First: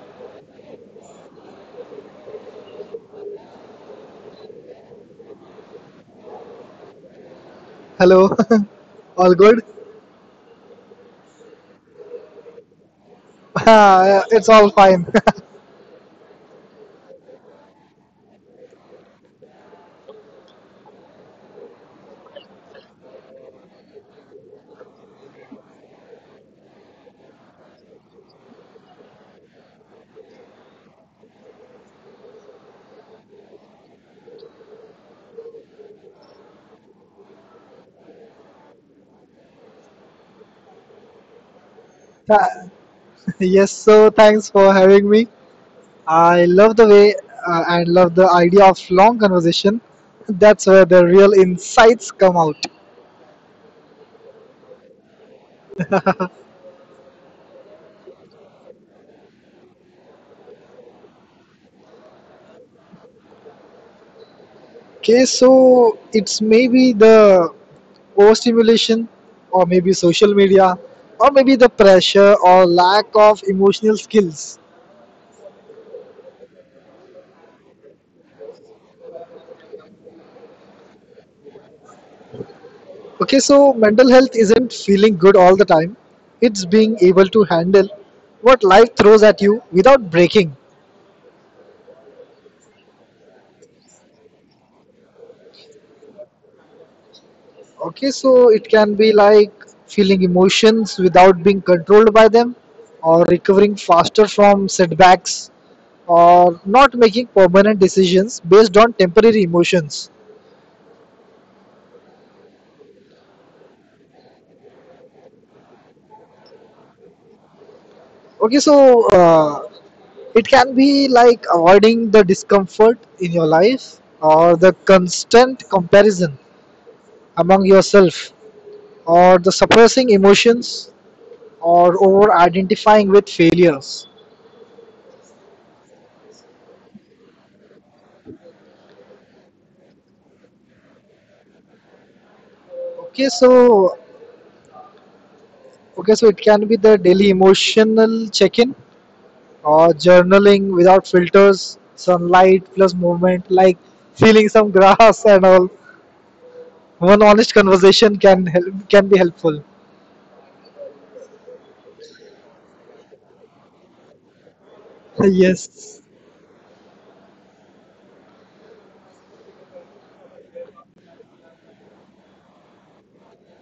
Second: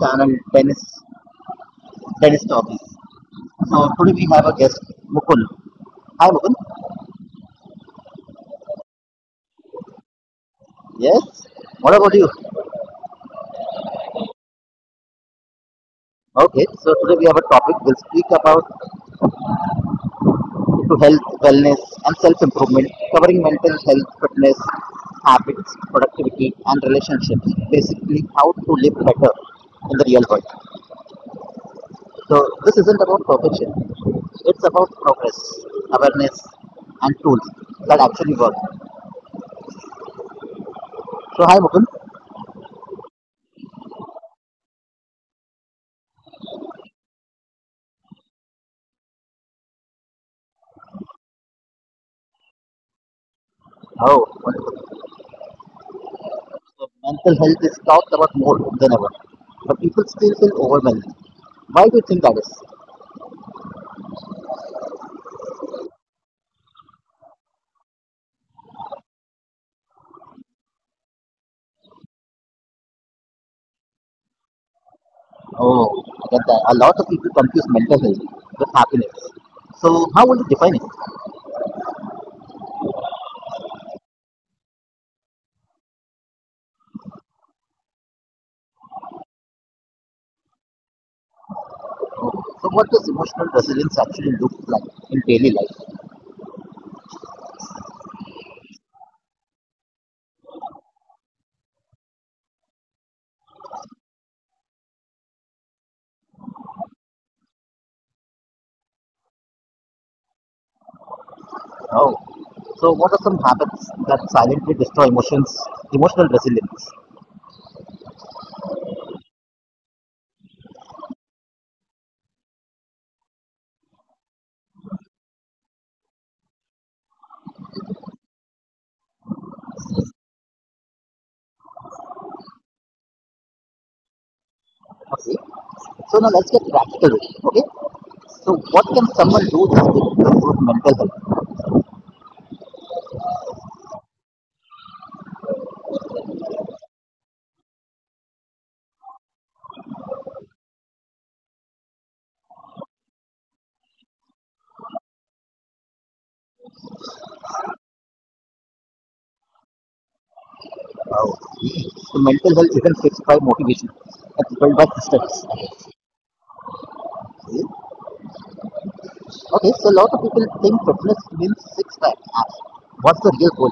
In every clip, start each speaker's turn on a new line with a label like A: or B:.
A: channel Dennis Talkies. So today we have a guest, Mukul. Hi, Mukul.
B: Hello, all good?
A: Yes. What about you?
B: it's all fine.
A: Okay. So today we have a topic. We'll speak about to health, wellness, and self-improvement, covering mental health, fitness, habits, productivity, and relationships. Basically, how to live better in the real world. So this isn't about perfection. It's about progress, awareness, and tools that actually work. So hi, Mukund.
B: Yes, so thanks for having me. I love the way, and love the idea of long conversation. That's where the real insights come out.
A: Oh, wonderful. So mental health is talked about more than ever, but people still feel overwhelmed. Why do you think that is?
B: Okay, so it's maybe the overstimulation, or maybe social media, or maybe the pressure or lack of emotional skills.
A: Oh, I get that. A lot of people confuse mental health with happiness. So how would you define it?
B: Okay, so mental health isn't feeling good all the time. It's being able to handle what life throws at you without breaking.
A: Oh, so what does emotional resilience actually look like in daily life?
B: Okay, so it can be like feeling emotions without being controlled by them, or recovering faster from setbacks, or not making permanent decisions based on temporary emotions.
A: Oh, so what are some habits that silently destroy emotional resilience?
B: Okay, so it can be like avoiding the discomfort in your life, or the constant comparison among yourself, or the suppressing emotions, or over identifying with failures.
A: Okay. So now let's get practical. Okay. So what can someone do this to improve mental health?
B: Okay so okay so it can be the daily emotional check-in, or journaling without filters, sunlight plus movement like feeling some grass and all. One honest conversation can be helpful.
A: Uh, so mental health isn't fixed by motivation. It's built by systems.
B: yes.
A: Okay. Okay, so a lot of people think fitness means six pack abs. What's the real goal?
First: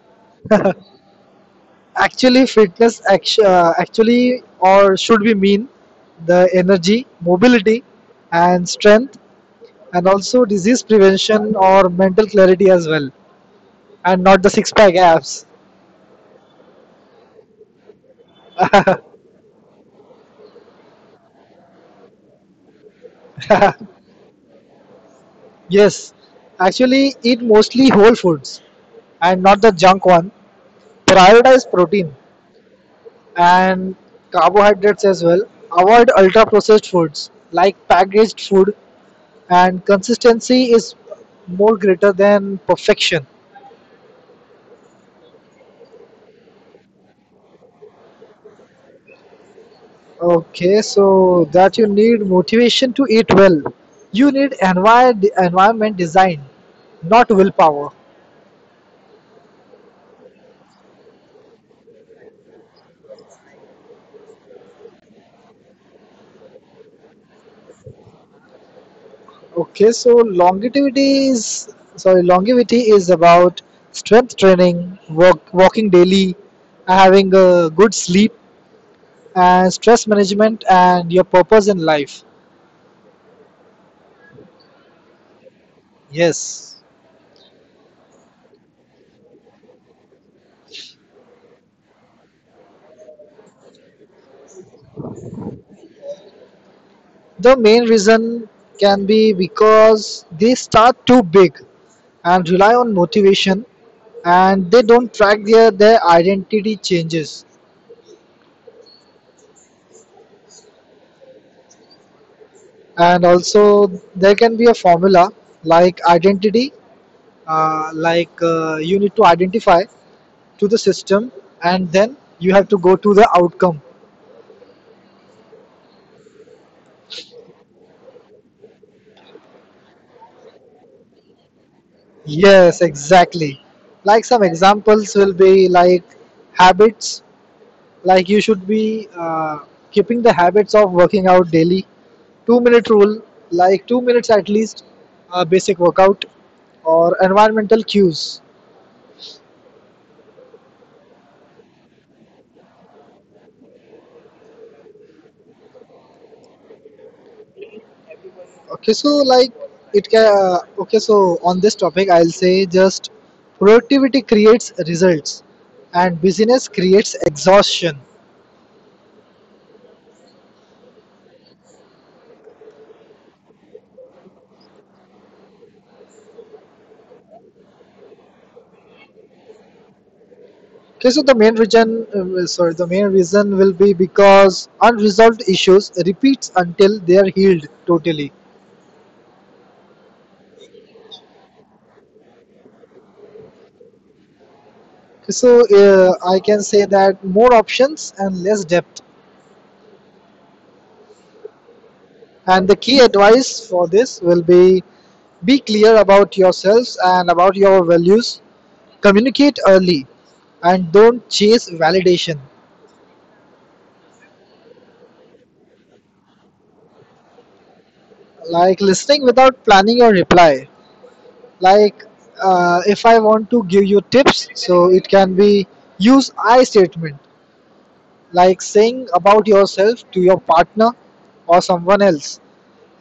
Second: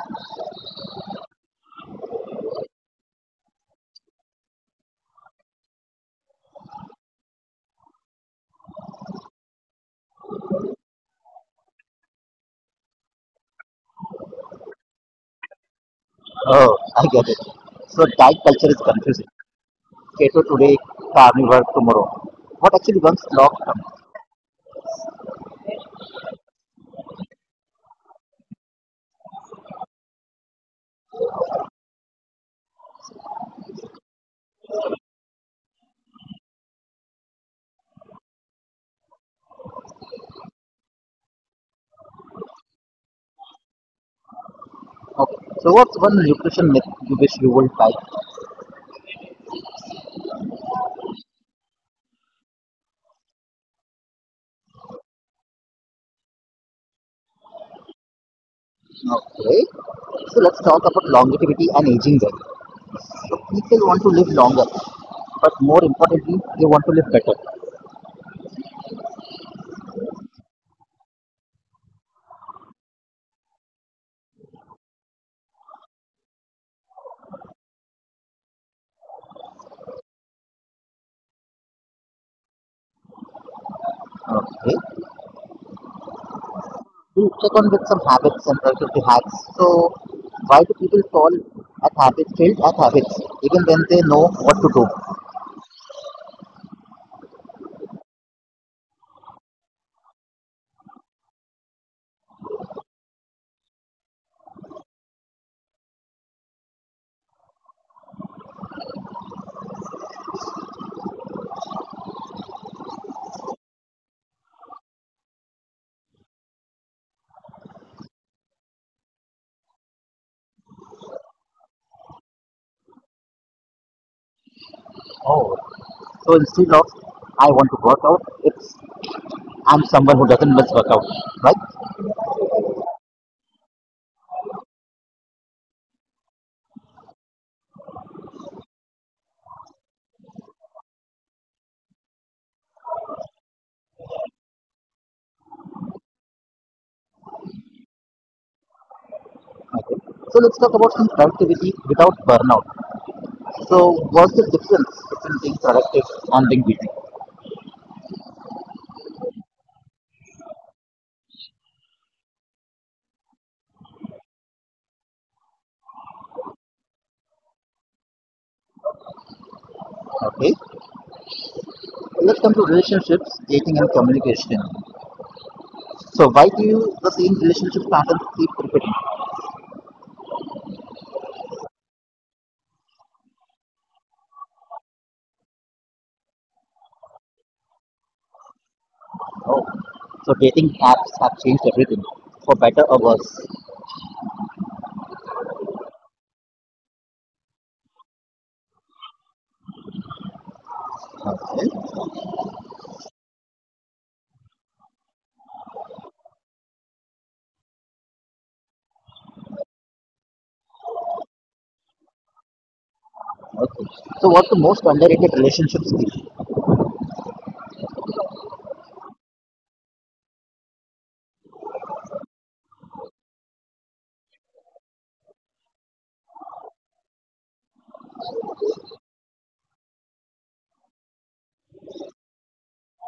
B: Actually or should we mean the energy, mobility, and strength, and also disease prevention or mental clarity as well, and not the six pack abs.
A: Oh, I get it. So diet culture is confusing. Keto today, carnivore tomorrow. What actually one log from?
B: Yes, actually eat mostly whole foods and not the junk one. Prioritize protein and carbohydrates as well. Avoid ultra processed foods like packaged food, and consistency is more greater than perfection.
A: Okay. So what's one nutrition myth you wish you would buy?
B: Okay, so that you need motivation to eat well. You need environment design, not willpower.
A: Okay. So let's talk about longevity and aging then. So people want to live longer, but more importantly, they want to live better.
B: Okay, so longevity is, sorry, longevity is about strength training, walking daily, having a good sleep, and stress management, and your purpose in life.
A: Okay.
B: Yes,
A: We check on with some habits and productivity hacks. So why do people failed at habits, even when they know what to do?
B: the main reason can be because they start too big and rely on motivation, and they don't track their identity changes. And also, there can be a formula like identity, you need to identify to the system and then you have to go to the outcome.
A: Oh. So instead of I want to work out, it's I'm someone who doesn't miss workout, right?
B: Yes, exactly. Like some examples will be like habits, like you should be keeping the habits of working out daily. two-minute rule, like 2 minutes at least, basic workout, or environmental cues.
A: Okay. So let's talk about some productivity without burnout. So what's the difference between being productive and being busy?
B: Okay, so like it can, okay so on this topic I'll say just productivity creates results and busyness creates exhaustion.
A: Okay. Let's come to relationships, dating and communication. So why do you, the same relationship patterns keep repeating?
B: Okay, so the main reason, the main reason will be because unresolved issues repeats until they are healed totally.
A: Oh, so dating apps have changed everything for better or worse.
B: Okay, so I can say that more options and less depth.
A: Okay.
B: And the key advice for this will be clear about yourselves and about your values. Communicate early and don't chase validation.
A: Okay. So what's the most underrated relationship skill?
B: Like listening without planning your reply. Like if I want to give you tips, so it can be use I statement, like saying about yourself to your partner or someone else,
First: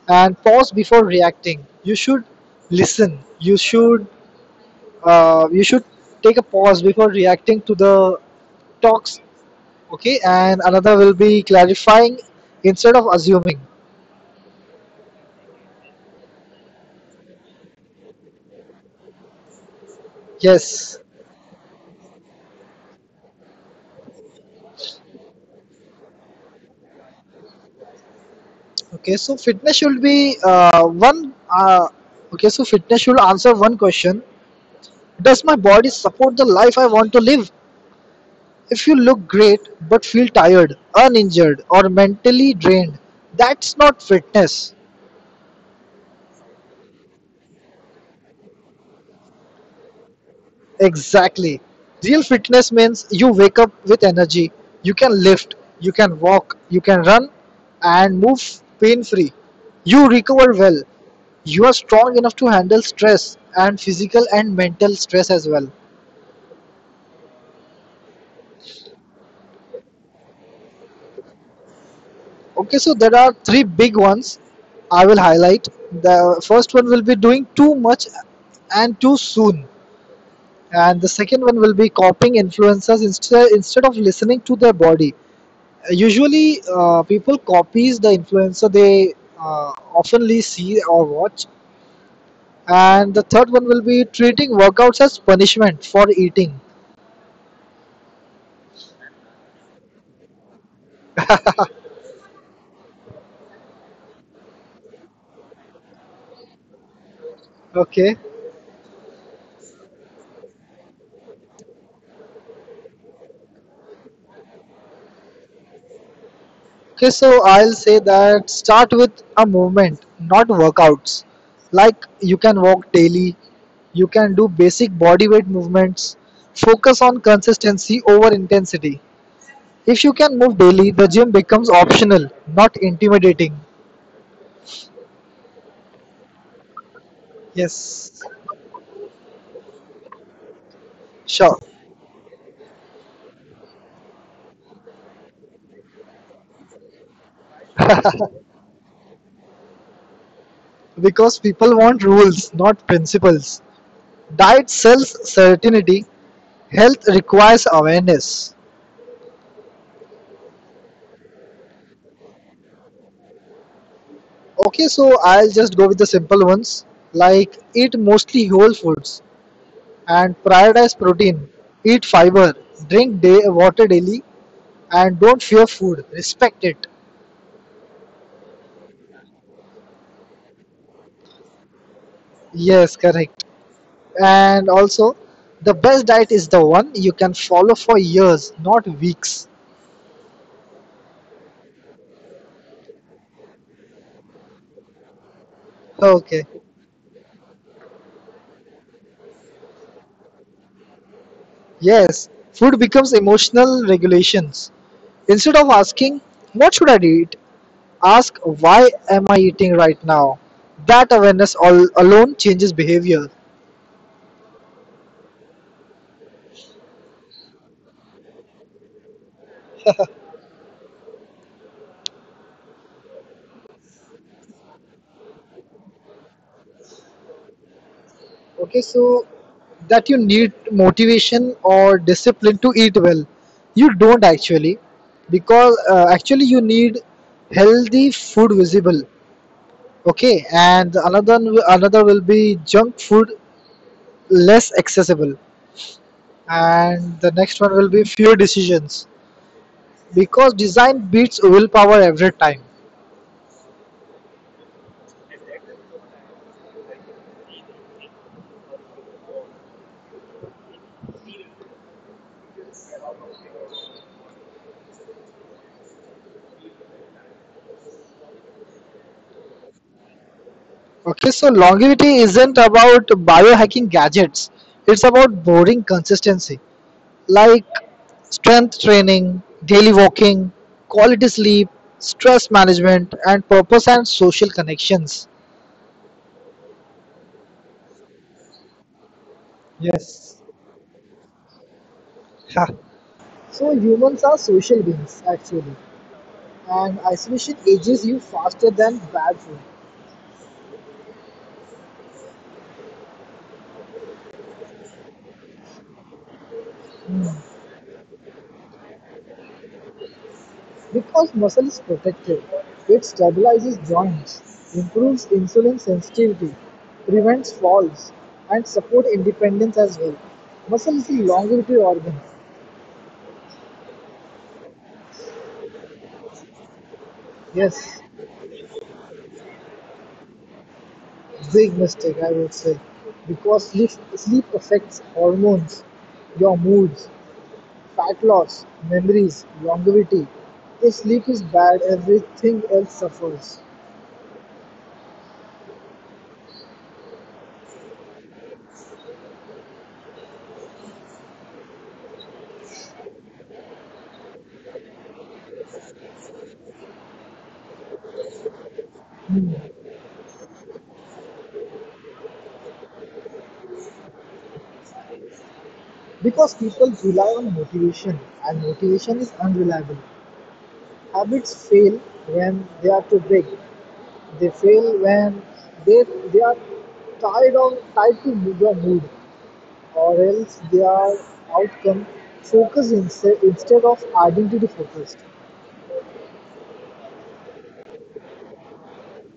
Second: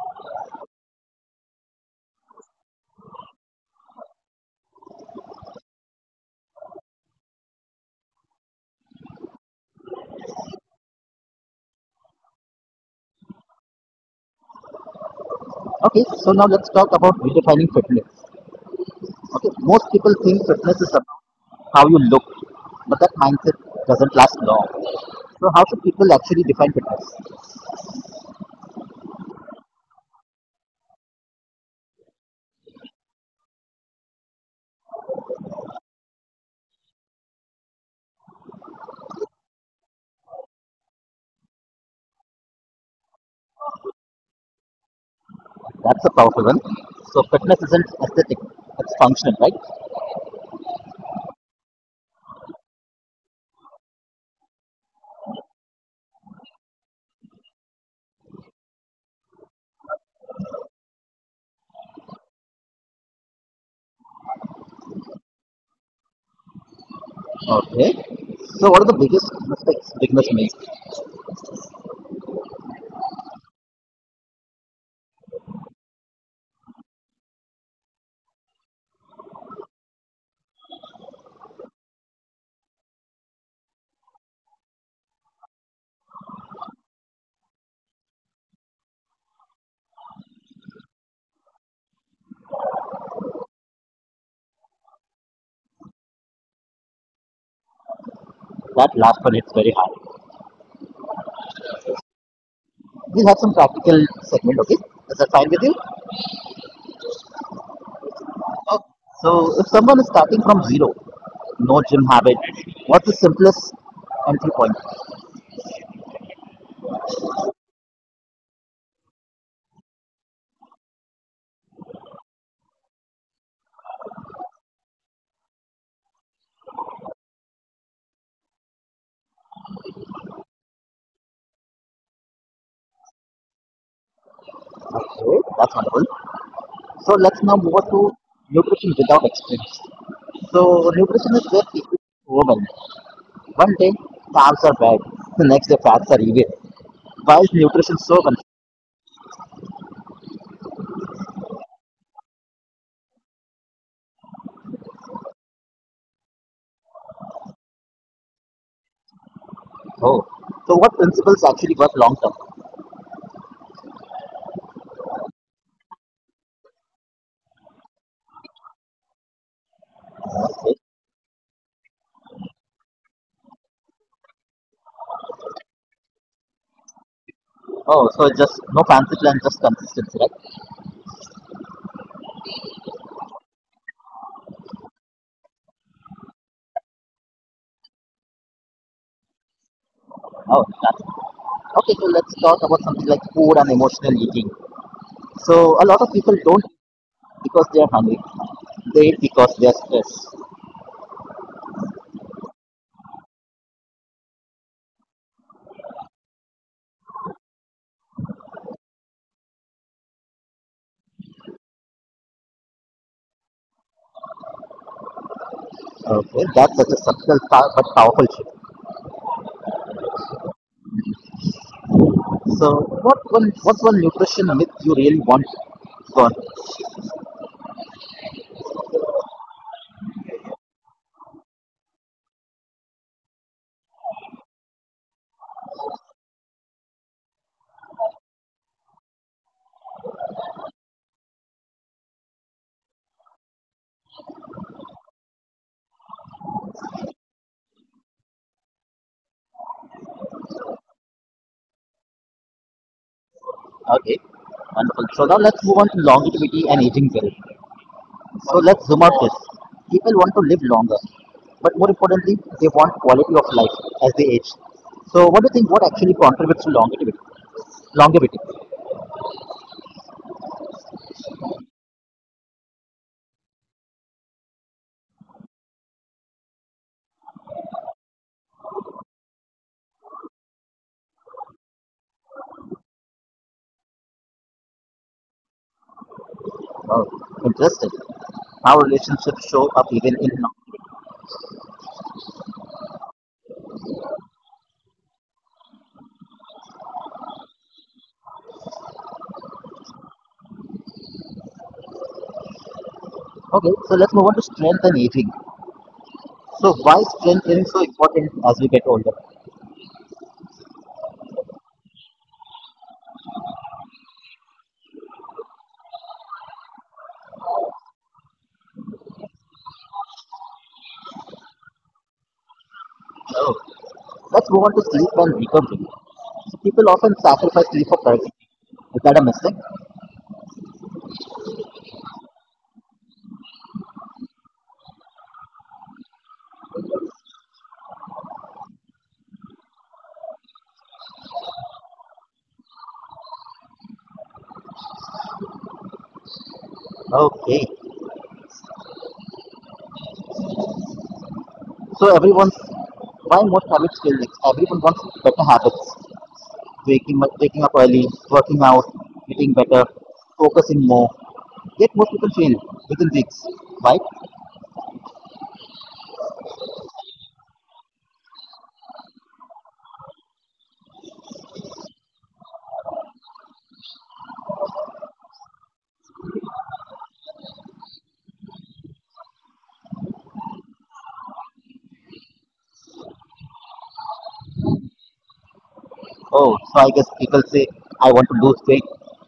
B: and pause before reacting. You should listen, you should take a pause before reacting to the talks. Okay, and another will be clarifying instead of assuming.
A: Okay. So now let's talk about redefining fitness. Okay. Most people think fitness is
B: Yes.
A: about how you look, but that mindset doesn't last long. So how should people actually define fitness?
B: Okay, so fitness should be one okay so fitness should answer one question: does my body support the life I want to live? If you look great but feel tired, uninjured, or mentally drained, that's not fitness.
A: That's a powerful one. So fitness isn't aesthetic; it's functional, right?
B: Exactly. Real fitness means you wake up with energy, you can lift, you can walk, you can run, and move pain free. You recover well. You are strong enough to handle stress, and physical and mental stress as well.
A: Okay. So what are the biggest mistakes beginners make?
B: Okay, so there are three big ones I will highlight. The first one will be doing too much and too soon. And the second one will be copying influencers instead of listening to their body. Usually people copies the influencer they oftenly see or watch. And the third one will be treating workouts as punishment for eating.
A: That last one hits very hard. We have some practical segment, okay? Is that fine with you?
B: Okay,
A: Okay. So, if someone is starting from zero, no gym habit, what's the simplest entry point?
B: okay, so I'll say that start with a movement, not workouts. Like you can walk daily, you can do basic body weight movements, focus on consistency over intensity. If you can move daily, the gym becomes optional, not intimidating.
A: Okay, that's wonderful. So, let's now move on to
B: Yes,
A: nutrition without experience. So, nutrition is
B: sure.
A: where people woman. One day, carbs are bad, the next day, fats are evil. Why is nutrition so confusing?
B: Because people want rules, not principles. Diet sells certainty, health requires awareness.
A: Oh, so what principles actually work long term?
B: Okay, so I'll just go with the simple ones, like eat mostly whole foods and
A: Okay.
B: prioritize protein, eat fiber, water daily, and don't fear food, respect it.
A: Oh, so just no fancy plan, just consistency, right?
B: Yes, correct. And also, the best diet is the one you can follow for years, not weeks.
A: Oh, that okay, so let's talk about something like food and emotional eating. So a lot of
B: Okay.
A: people don't eat because they are hungry; they eat because they are stressed.
B: Yes. Food becomes emotional regulations. Instead of asking, what should I eat? Ask, why am I eating right now? That awareness all alone changes behavior.
A: Okay, that's such a subtle but powerful shift. So what one nutrition myth you really want gone?
B: Okay, so that you need motivation or discipline to eat well. You don't actually, because actually you need healthy food visible. Okay, and another will be junk food less accessible, and the next one will be fewer decisions, because design beats willpower every time.
A: Okay, wonderful. So now let's move on to longevity and aging well. So let's zoom out this. People want to live longer, but more importantly, they want quality of life as they age. So what do you think? What actually contributes to longevity? Longevity.
B: Okay, so longevity isn't about biohacking gadgets; it's about boring consistency, like strength training, daily walking, quality sleep, stress management, and purpose and social connections.
A: Oh, interesting. How relationships show up even in
B: Yes.
A: now.
B: Ha. So humans are social beings actually. And isolation ages you faster than bad food.
A: Okay, so let's move on to strength and aging. So why strength is so important as we get older?
B: Because muscle is protective. It stabilizes joints, improves insulin sensitivity, prevents falls, and support independence as well. Muscle is a longevity organ.
A: Oh. Let's move on to sleep and recovery. So people often sacrifice
B: Yes,
A: sleep for productivity. Is that a mistake?
B: big mistake I would say, because sleep affects hormones, your moods, fat loss, memories, longevity. If sleep is bad, everything else suffers.
A: Okay. So everyone's why most habits fail is everyone wants better habits. Waking up early, working out, eating better, focusing more. Yet most people fail within weeks. Why?
B: Because people rely on motivation and motivation is unreliable. Habits fail when they are too big. They fail when they, they are tied to your mood, or else they are outcome focused instead of identity focused.
A: Oh, so I guess people say, I want to lose weight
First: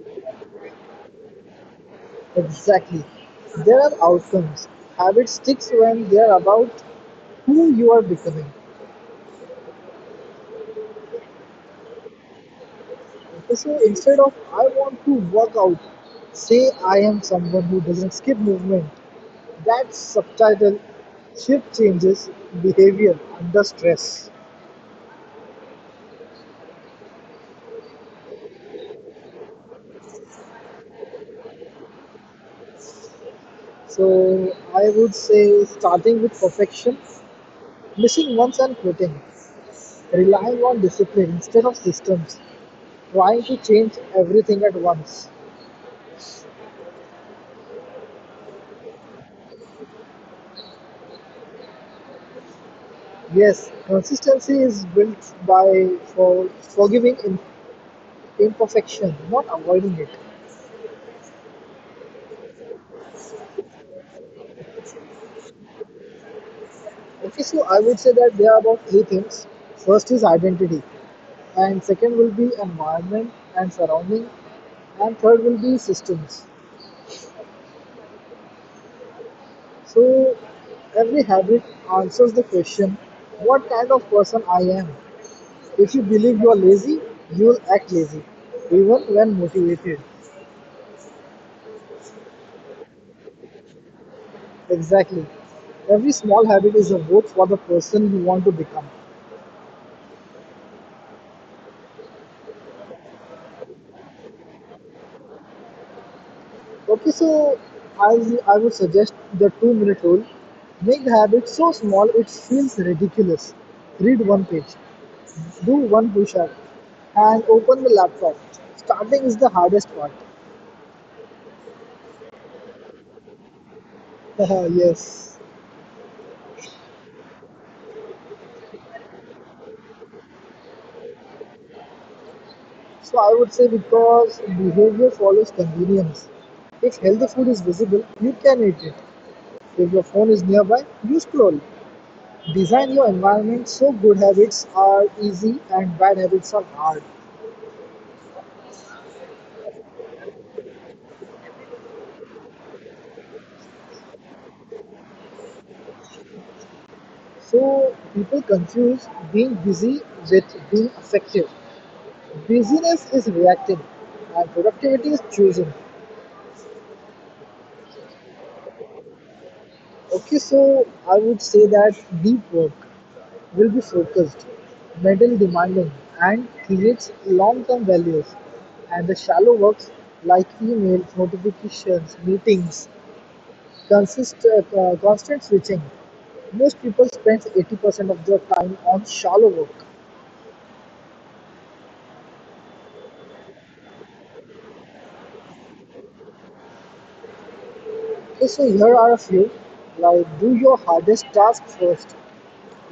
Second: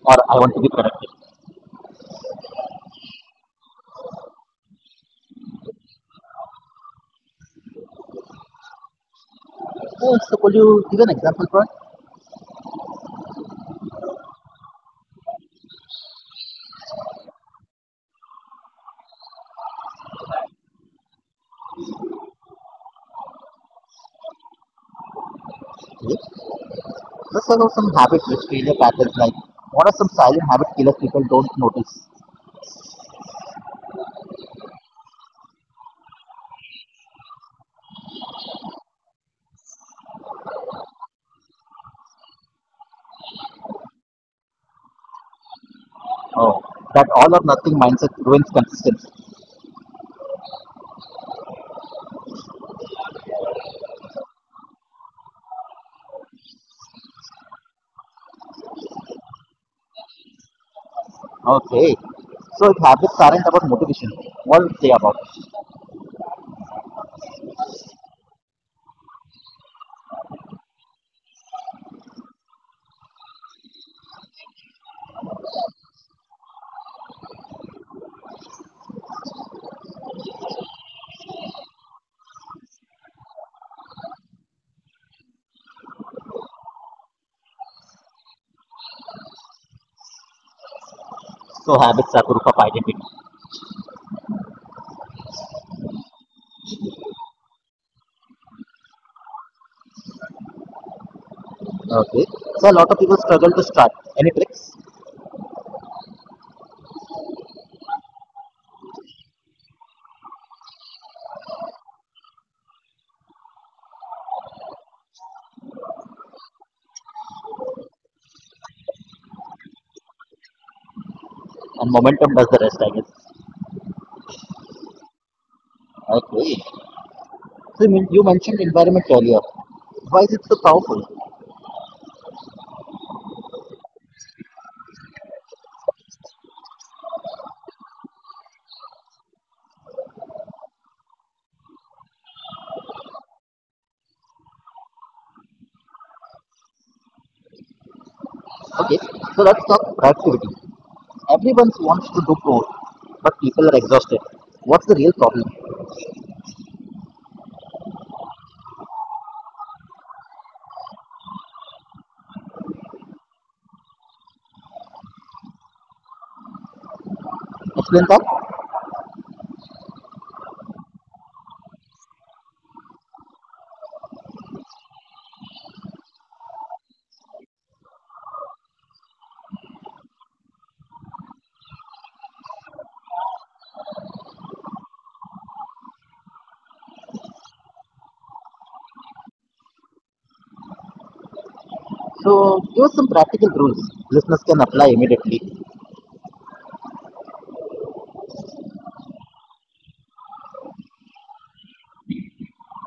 A: or I want to be productive.
B: Exactly. There are outcomes. Habit sticks when they are about who you are becoming.
A: Oh, so could you give an example for us?
B: Okay, so instead of I want to work out, say I am someone who doesn't skip movement. That subtitle "Shift Changes Behavior Under Stress".
A: Yes. Let's talk about some habit which failure patterns, like what are some silent habit killers people don't notice?
B: So I would say starting with perfection, missing once and quitting, relying on discipline instead of systems, trying to change everything at once.
A: Oh, that all or nothing mindset ruins consistency.
B: Yes, consistency is built by forgiving imperfection, not avoiding it.
A: Okay. So if habits aren't about motivation, what would you say about it?
B: Okay, so I would say that there are about three things. First is identity, and second will be environment and surrounding, and third will be systems. So every habit answers the question, what kind of person I am? If you believe you are lazy, you will act lazy, even when motivated.
A: So habits are proof of identity.
B: Exactly. Every small habit is a vote for the person you want to become.
A: Okay. So a lot of people struggle to start. Any tricks?
B: Okay, so I would suggest the two-minute rule. Make the habit so small it feels ridiculous. Read one page, do one push up, and open the laptop. Starting is the hardest part.
A: And momentum does the rest, I guess.
B: Yes.
A: Okay. So you mentioned environment earlier. Why is it so powerful?
B: So I would say because behavior follows convenience. If healthy food is visible, you can eat it. If your phone is nearby, you scroll. Design your environment so good habits are easy and bad habits are hard.
A: Okay, so let's talk productivity. Everyone wants to do code, but people are exhausted. What's the real problem?
B: So people confuse being busy with being effective. Busyness is reacting and productivity is choosing.
A: Explain that.
B: Okay, so I would say that deep work will be focused, middle-demanding, and creates long-term values, and the shallow works like emails, notifications, meetings, constant switching. Most people spend 80% of their time on shallow work.
A: So give us some practical rules listeners can apply immediately.
B: Okay, so here are a few. Like, do your hardest task first.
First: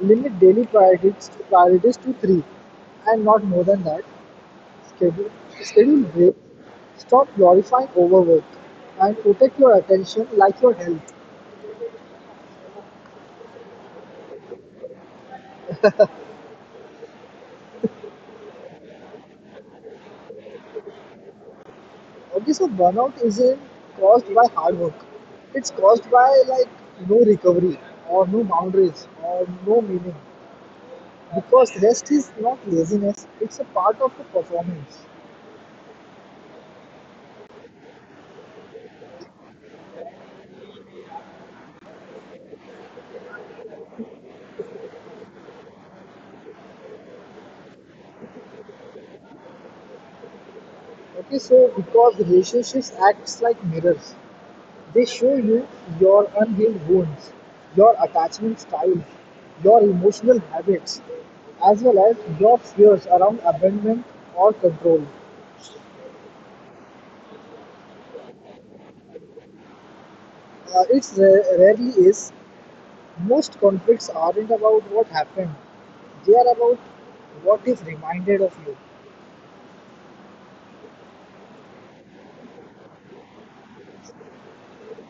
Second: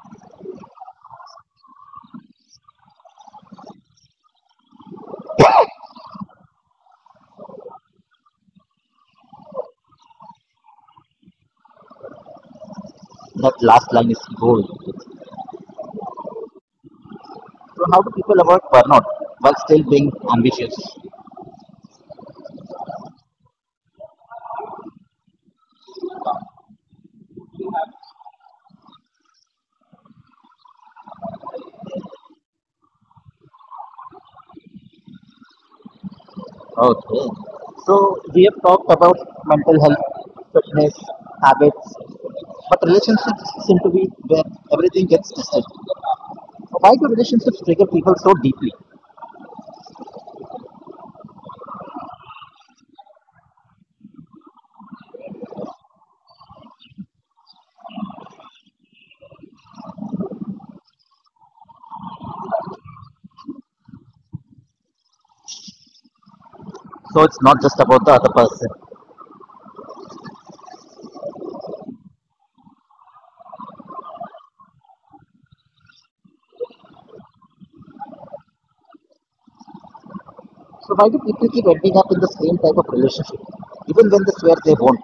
B: Limit daily priorities to 3, and not more than that. Schedule Schedule breaks, stop glorifying overwork, and protect your attention like your health.
A: That last line is gold. So how do people avoid burnout while still being ambitious?
B: Okay, so burnout isn't caused by hard work. It's caused by like no recovery, or no boundaries, or no meaning. Because rest is not laziness, it's a part of the performance.
A: Okay. So we have talked about mental health, fitness, habits, but relationships seem to be where everything gets tested. Why do relationships trigger people so deeply?
B: Okay, so because relationships acts like mirrors. They show you your unhealed wounds, your attachment styles, your emotional habits, as well as your fears around abandonment or control.
A: So it's not just about the other person.
B: It rarely is. Most conflicts aren't about what happened, they are about what is reminded of you.
A: So why do people keep ending up in the same type of relationship, even when they swear they won't?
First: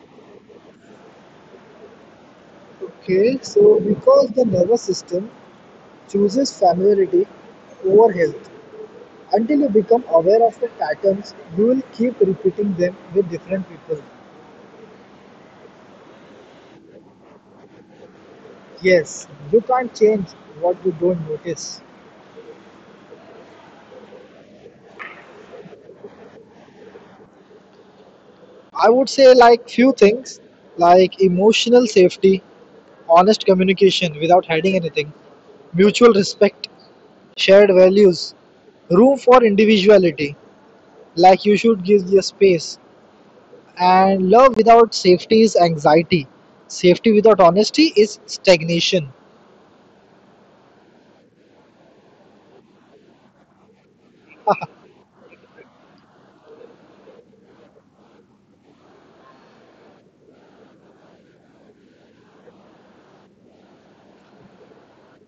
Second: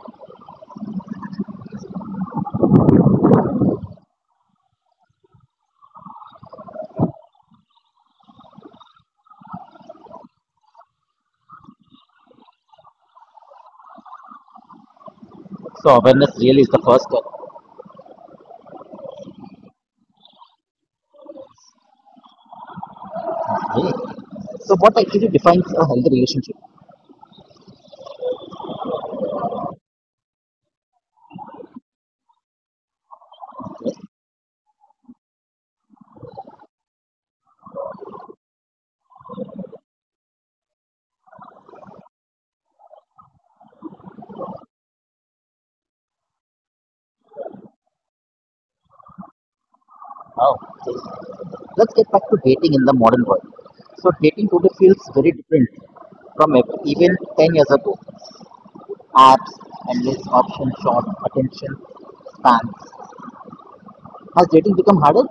B: Okay, so because the nervous system chooses familiarity over health, until you become aware of the patterns, you will keep repeating them with different people.
A: So awareness really is the first step.
B: Yes, you can't change what you don't notice.
A: Hey. So what actually defines a healthy relationship?
B: I would say like few things, like emotional safety, honest communication without hiding anything, mutual respect, shared values, room for individuality, like you should give your space, and love without safety is anxiety. Safety without honesty is stagnation.
A: Wow. Let's get back to dating in the modern world. So dating today feels very different from even 10 years ago. Apps, endless options, short attention spans. Has dating become harder?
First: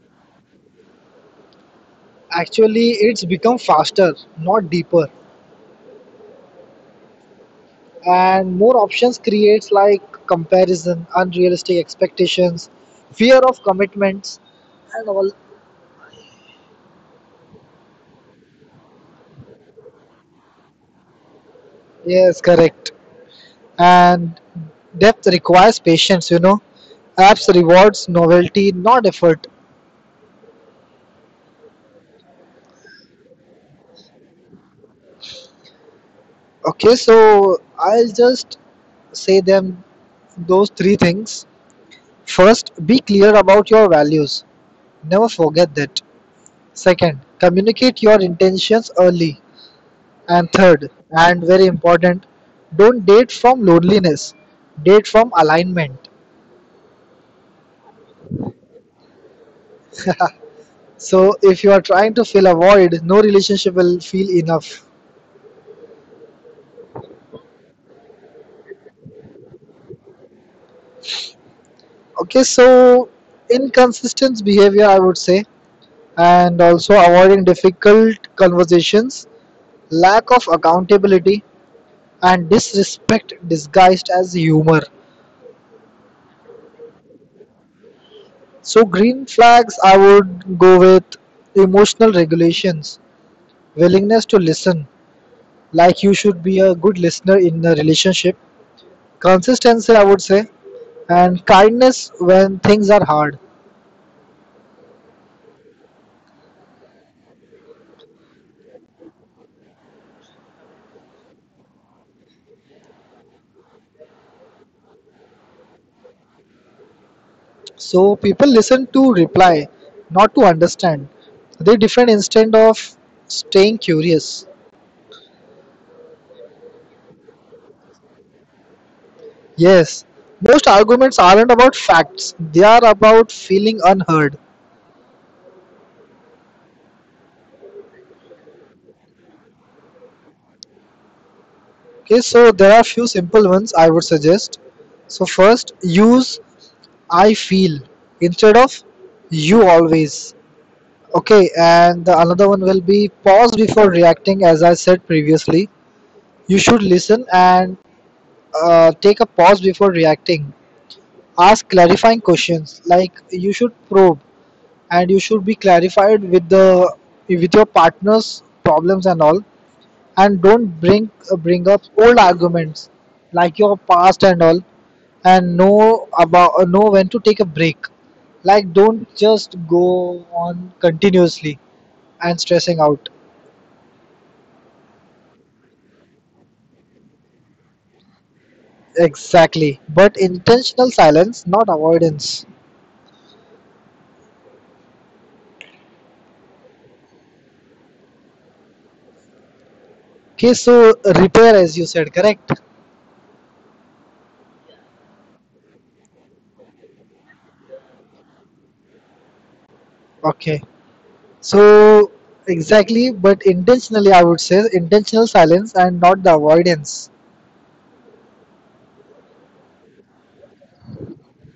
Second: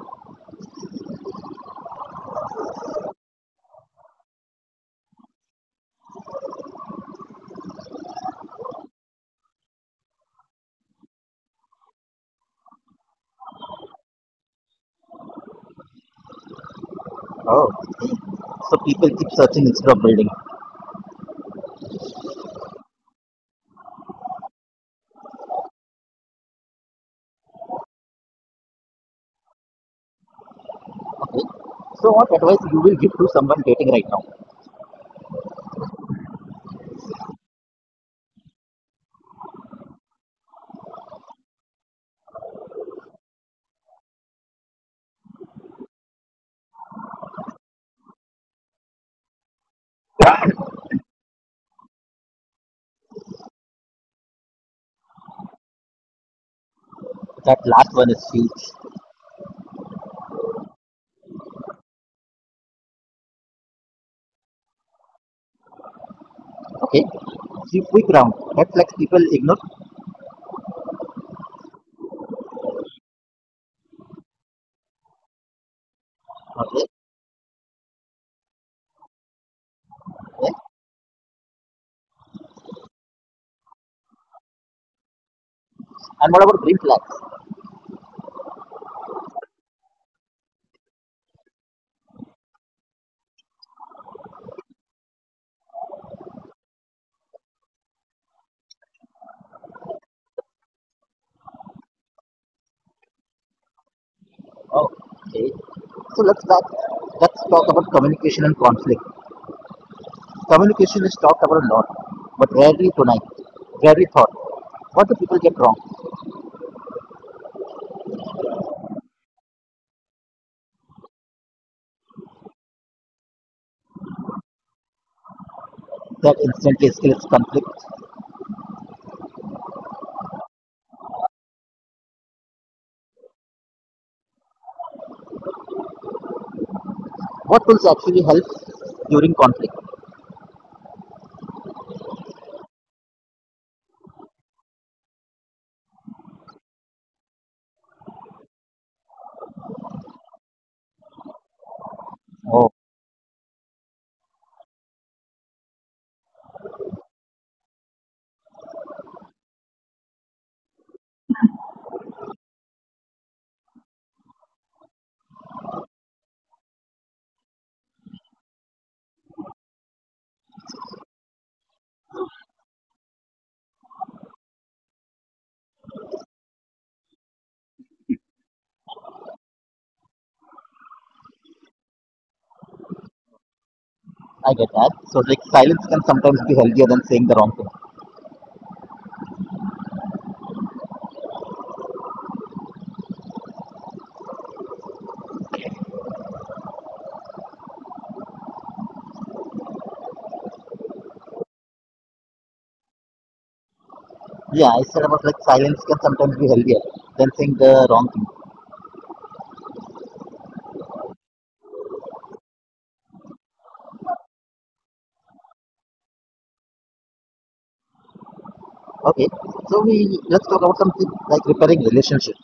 B: Actually, it's become faster, not deeper. And more options creates like comparison, unrealistic expectations, fear of commitments, and all.
A: Oh. So people keep searching instead of building.
B: Yes, correct. And depth requires patience, you know. Apps rewards novelty, not effort.
A: Okay. So what advice you will give to someone dating right now?
B: Okay, so I'll just say them those three things. First, be clear about your values, never forget that. Second, communicate your intentions early. And third, and very important, don't date from loneliness, date from alignment.
A: That last one is huge.
B: So, if you are trying to fill a void, no relationship will feel enough.
A: Okay. See, quick round. Red flags people ignore.
B: Okay, so inconsistent behavior, I would say, and also
A: Okay.
B: avoiding difficult conversations, lack of
A: Next.
B: accountability, and disrespect disguised as humor.
A: And what about green flags?
B: So, green flags, I would go with emotional regulations, willingness to listen, like you should be a good listener in a relationship, consistency I would say, and kindness when things are hard.
A: Oh, okay. So let's back. Let's talk about communication and conflict. Communication is talked about a lot, but rarely tonight. Rarely thought. What do people get wrong?
B: So people listen to reply, not to understand. They different instead of staying curious.
A: That instantly escalates conflict.
B: Yes, most arguments aren't about facts, they are about feeling unheard.
A: What tools actually help during conflict?
B: Okay, so there are few simple ones I would suggest. So first, use "I feel" instead of "you always." Okay,
A: Oh,
B: and the another one will be pause before reacting. As I said previously, you should listen and take a pause before reacting. Ask clarifying questions, like you should probe and you should be clarified with the with your partner's problems and all, and don't bring bring up old arguments like your past and all, and know about know when to take a break. Like don't just go on continuously and stressing out.
A: I get that. So like silence can sometimes be healthier than saying the wrong thing.
B: Exactly. But intentional silence, not avoidance. Okay, so repair, as you said, correct?
A: Yeah, I said about like silence can sometimes be healthier than saying the wrong thing.
B: Okay. So, exactly, but intentionally, I would say intentional silence and not the avoidance.
A: Okay, so we let's talk about something like repairing relationships.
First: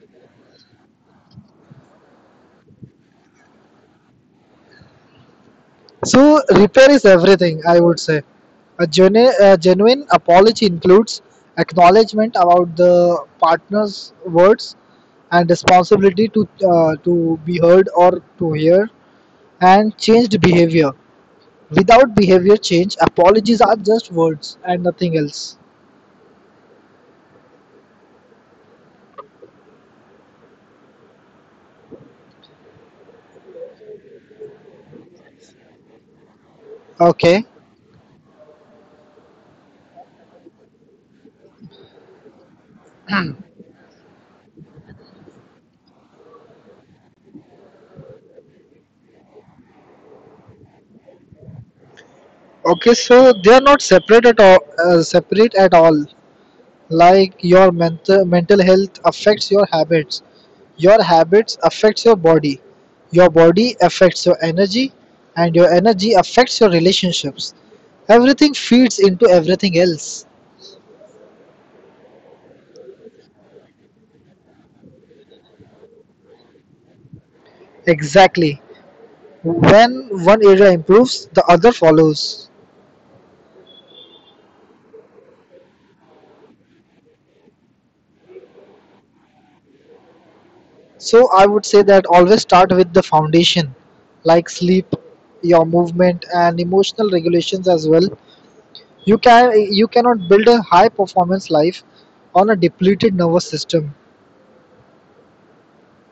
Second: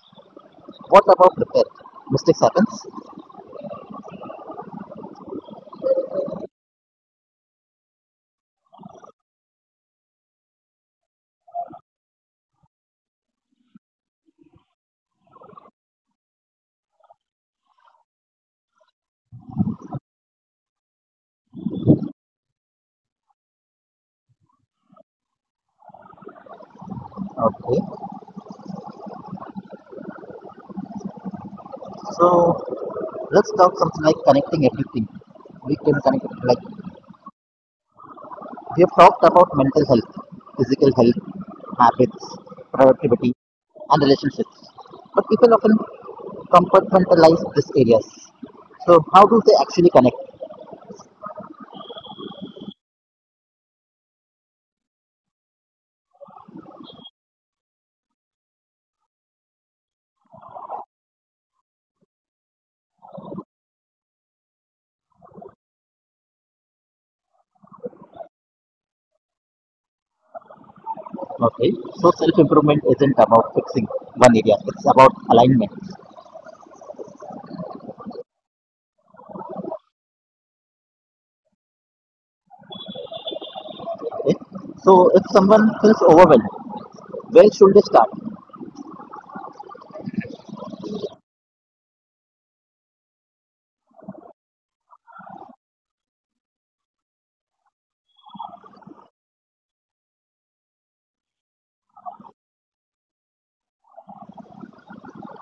A: What about repair? Mistakes happens.
B: So, repair is everything, I would say. A genuine apology includes acknowledgement about the partner's words and responsibility to be heard or to hear and changed behavior. Without behavior change, apologies are just words and nothing else.
A: Okay, so let's talk something like connecting everything. We can connect it like
B: Okay.
A: we have talked about mental health, physical health, habits, productivity, and relationships. But people often compartmentalize these areas. So how do they actually connect?
B: Okay, so they are not separate at all. Separate at all. Like your mental health affects your habits. Your habits affects your body. Your body affects your energy, and your energy affects your relationships. Everything feeds into everything else.
A: Okay, so self improvement isn't about fixing one area, it's about alignment.
B: Exactly. When one area improves, the other follows.
A: Okay, so if someone feels overwhelmed, where should they start?
B: So I would say that always start with the foundation, like sleep, your movement, and emotional regulations as well. You can you cannot build a high performance life on a depleted nervous system.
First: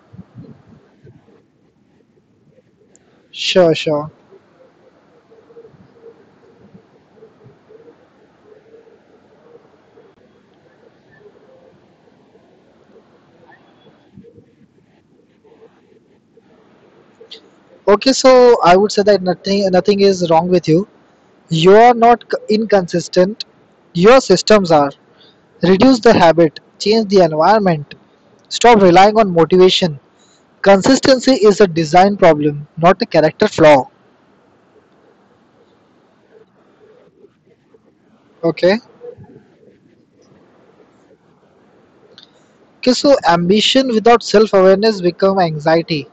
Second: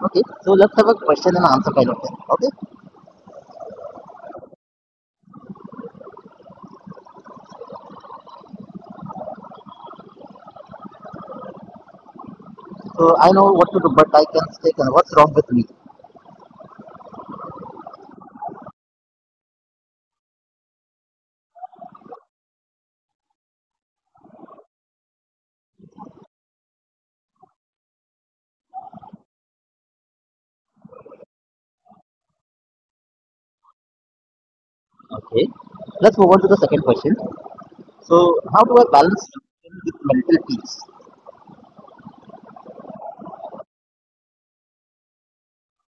A: Okay, so let's have a question and answer kind of thing. Okay,
B: Sure, sure.
A: so I know what to do, but I can say, kind what's wrong with me?
B: Okay, so I would say that nothing is wrong with you. You are not c- inconsistent. Your systems are. Reduce the habit, change the environment, stop relying on motivation. Consistency is a design problem, not a character flaw.
A: Okay, let's move on to the second question. So, how
B: Okay.
A: do I balance thinking with mental peace?
B: Okay, so ambition without self awareness become anxiety.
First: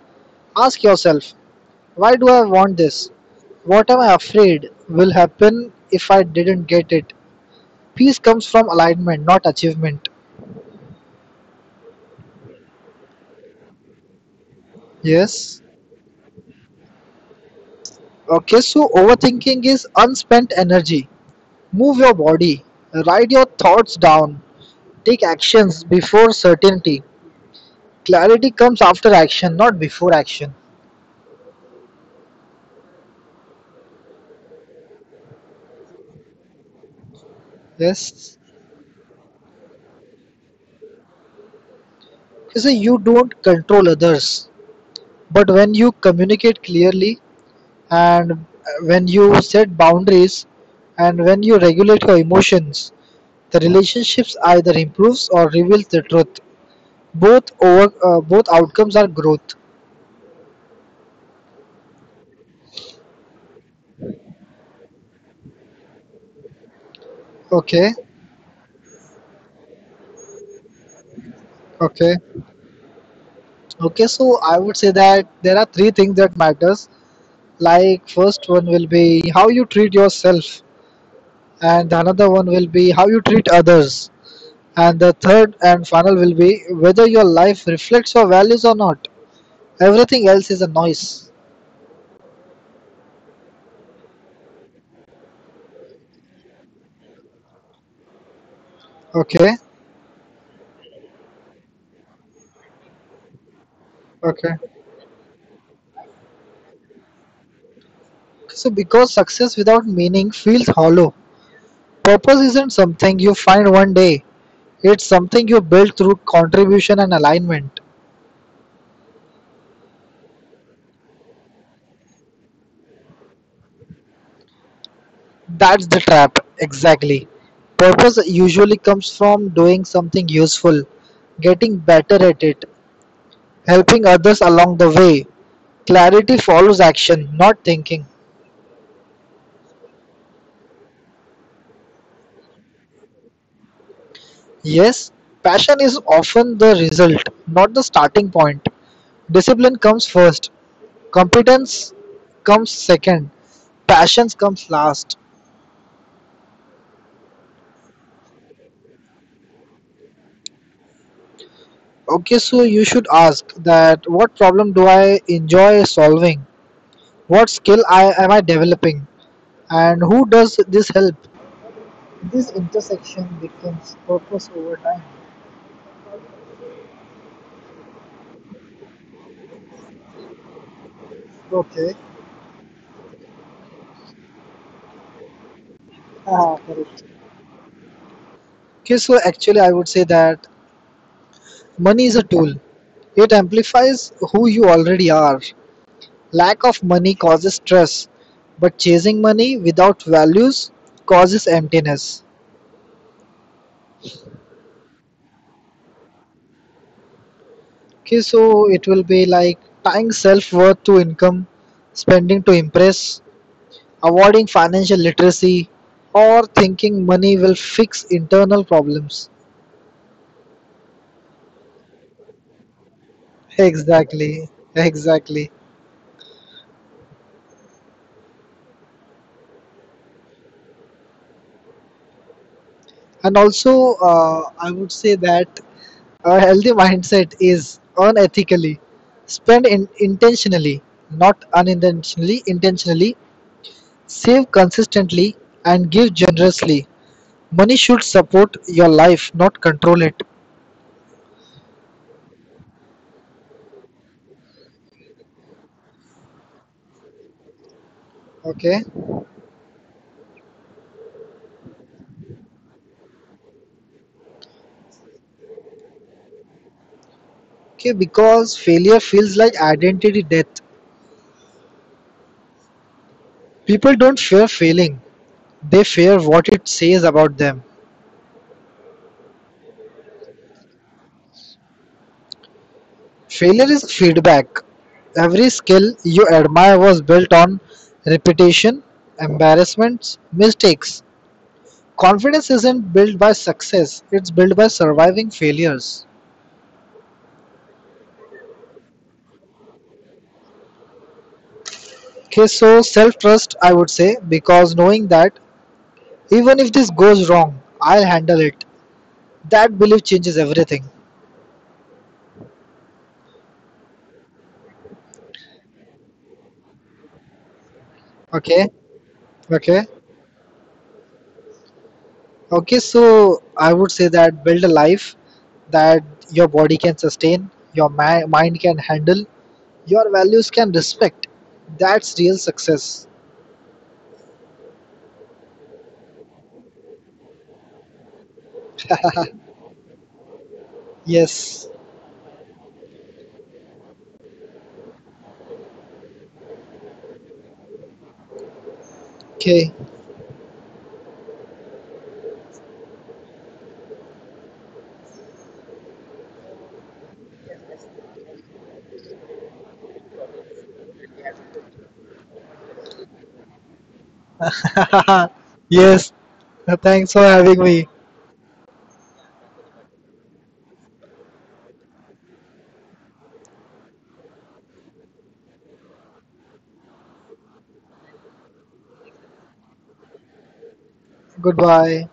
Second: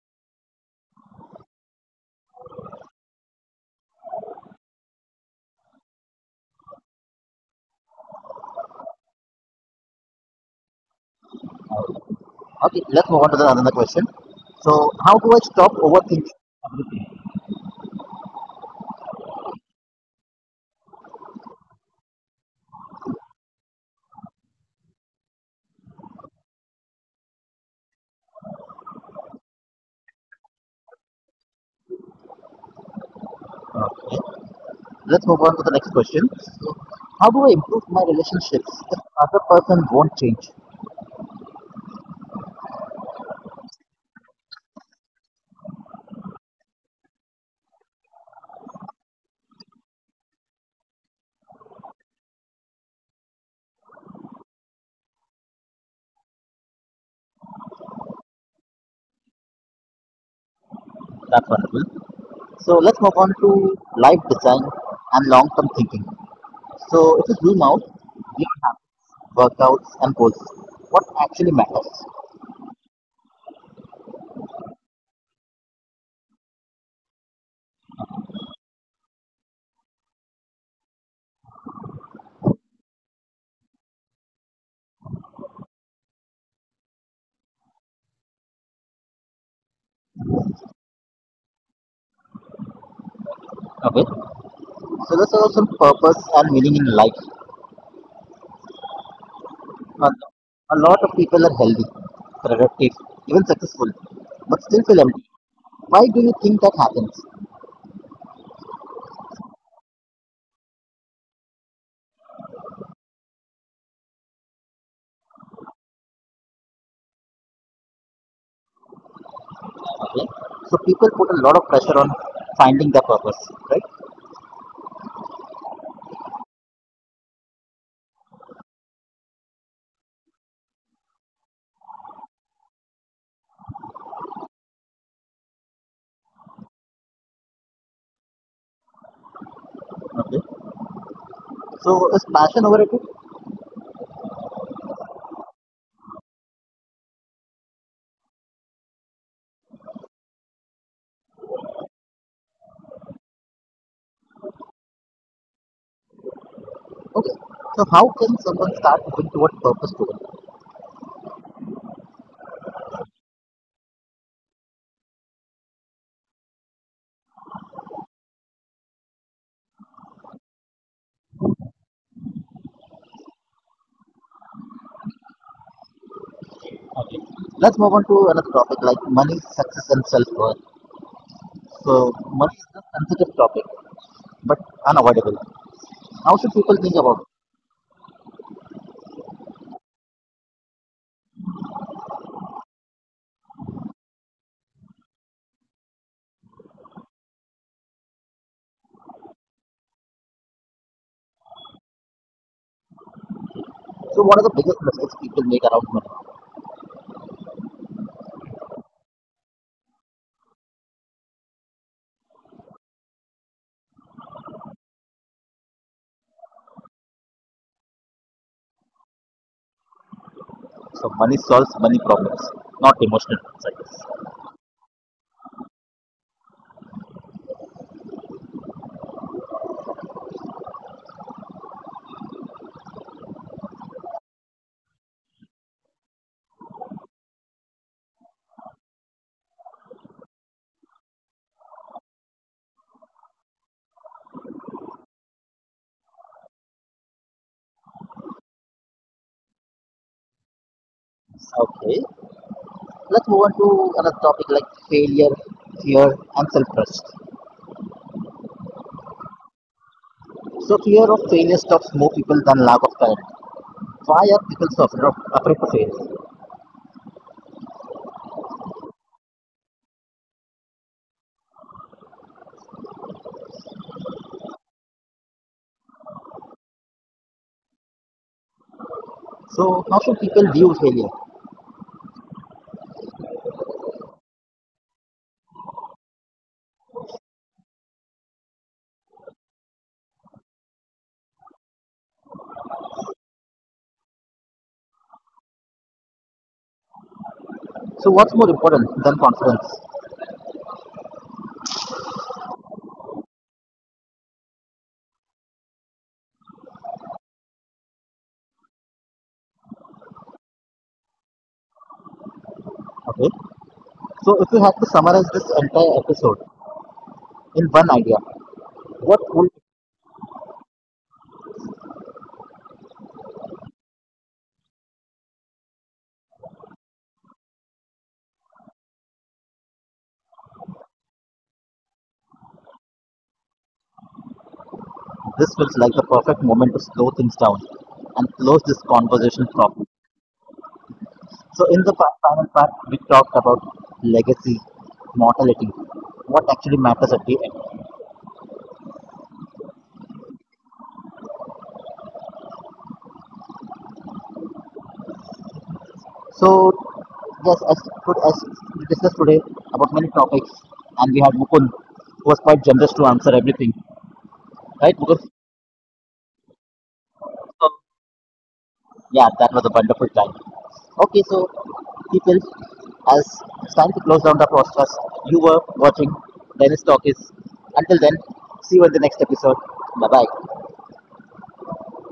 B: Ask yourself, why do I want this? What am I afraid will happen if I didn't get it? Peace comes from alignment, not achievement.
A: Okay, let's move on to the another question. So, how do I stop
B: Yes.
A: overthinking?
B: Okay, so overthinking is unspent energy. Move your body, write your thoughts down, take actions before certainty. Clarity comes after action, not before action.
A: Let's move on to the next question. So, how do I improve my relationships
B: Yes.
A: if other person won't change?
B: Okay, so you don't control others, but when you communicate clearly, and when you set boundaries and when you regulate your emotions, the relationships either improves or reveals the truth. Both outcomes are growth.
A: That's wonderful. So let's move on to life design and long-term thinking. So if you zoom out,
B: Okay.
A: we have workouts and goals. What actually matters?
B: Okay. Okay, so I would say that there are three things that matters. Like first one will be how you treat yourself, and the another one will be how you treat others, and the third and final will be whether your life reflects your values or not. Everything else is a noise.
A: Okay. So let's also some purpose and meaning in life.
B: Okay.
A: A lot of people are healthy, productive, even successful, but
B: Okay.
A: still feel empty. Why do you think that happens?
B: So, because success without meaning feels hollow, purpose isn't something you find one day, it's something you build through contribution and alignment.
A: Okay. So people put a lot of pressure on finding their purpose, right?
B: That's the trap, exactly. Purpose usually comes from doing something useful, getting better at it, helping others along the way. Clarity follows action, not thinking.
A: Okay. So is passion overrated?
B: Yes, passion is often the result, not the starting point. Discipline comes first, competence comes second, passions comes last.
A: Okay. So how can someone start moving toward purpose toward?
B: Okay, so you should ask that what problem do I enjoy solving, what skill I am I developing, and who does this help. This intersection becomes purpose over time.
A: Let's move on to another topic like money, success, and self-worth.
B: Okay.
A: So money is a sensitive topic, but unavoidable. How should people think
B: Correct.
A: about
B: Okay, so actually I would say that money is a tool. It amplifies who you already are. Lack of money causes stress, but chasing money without values causes emptiness.
A: it? So what are the biggest mistakes people make around money?
B: Okay, so it will be like tying self worth to income, spending to impress, avoiding financial literacy, or thinking money will fix internal problems.
A: So money solves money problems, not emotional ones, I guess.
B: Exactly, exactly. And also, I would say that a healthy mindset is earn ethically, spend intentionally, not unintentionally, intentionally, save consistently, and give generously. Money should support your life, not control it.
A: Okay. Let's move on to another topic like failure, fear, and self-trust.
B: Okay.
A: So fear of failure stops more people than lack of talent. Why are people so afraid to fail?
B: Okay, because failure feels like identity death. People don't fear failing, they fear what it says about them.
A: So how should people view failure?
B: Failure is feedback. Every skill you admire was built on repetition, embarrassments, mistakes. Confidence isn't built by success, it's built by surviving failures.
A: So what's more important than confidence?
B: Okay, so self trust, I would say, because knowing that even if this goes wrong, I'll handle it. That belief changes everything.
A: Okay. So if you had to summarize this entire episode in one idea,
B: Okay,
A: what would
B: okay. Okay, so I would say that build a life that your body can sustain, your mind can handle, your values can respect. That's real success.
A: this feels like the perfect moment to slow things down and close this conversation properly.
B: Yes.
A: So in the final part, we talked about legacy, mortality, what actually matters at the end.
B: Okay.
A: So yes, as good as we discussed today about many topics, and we had Mukund, who was quite generous to answer everything, right? Because
B: Yes. Thanks for having me.
A: yeah, that was a wonderful time. Okay, so people, as it's time to close down the podcast, you were watching Dennis Talkies. Until then, see you in the next episode. Bye bye.
B: Goodbye.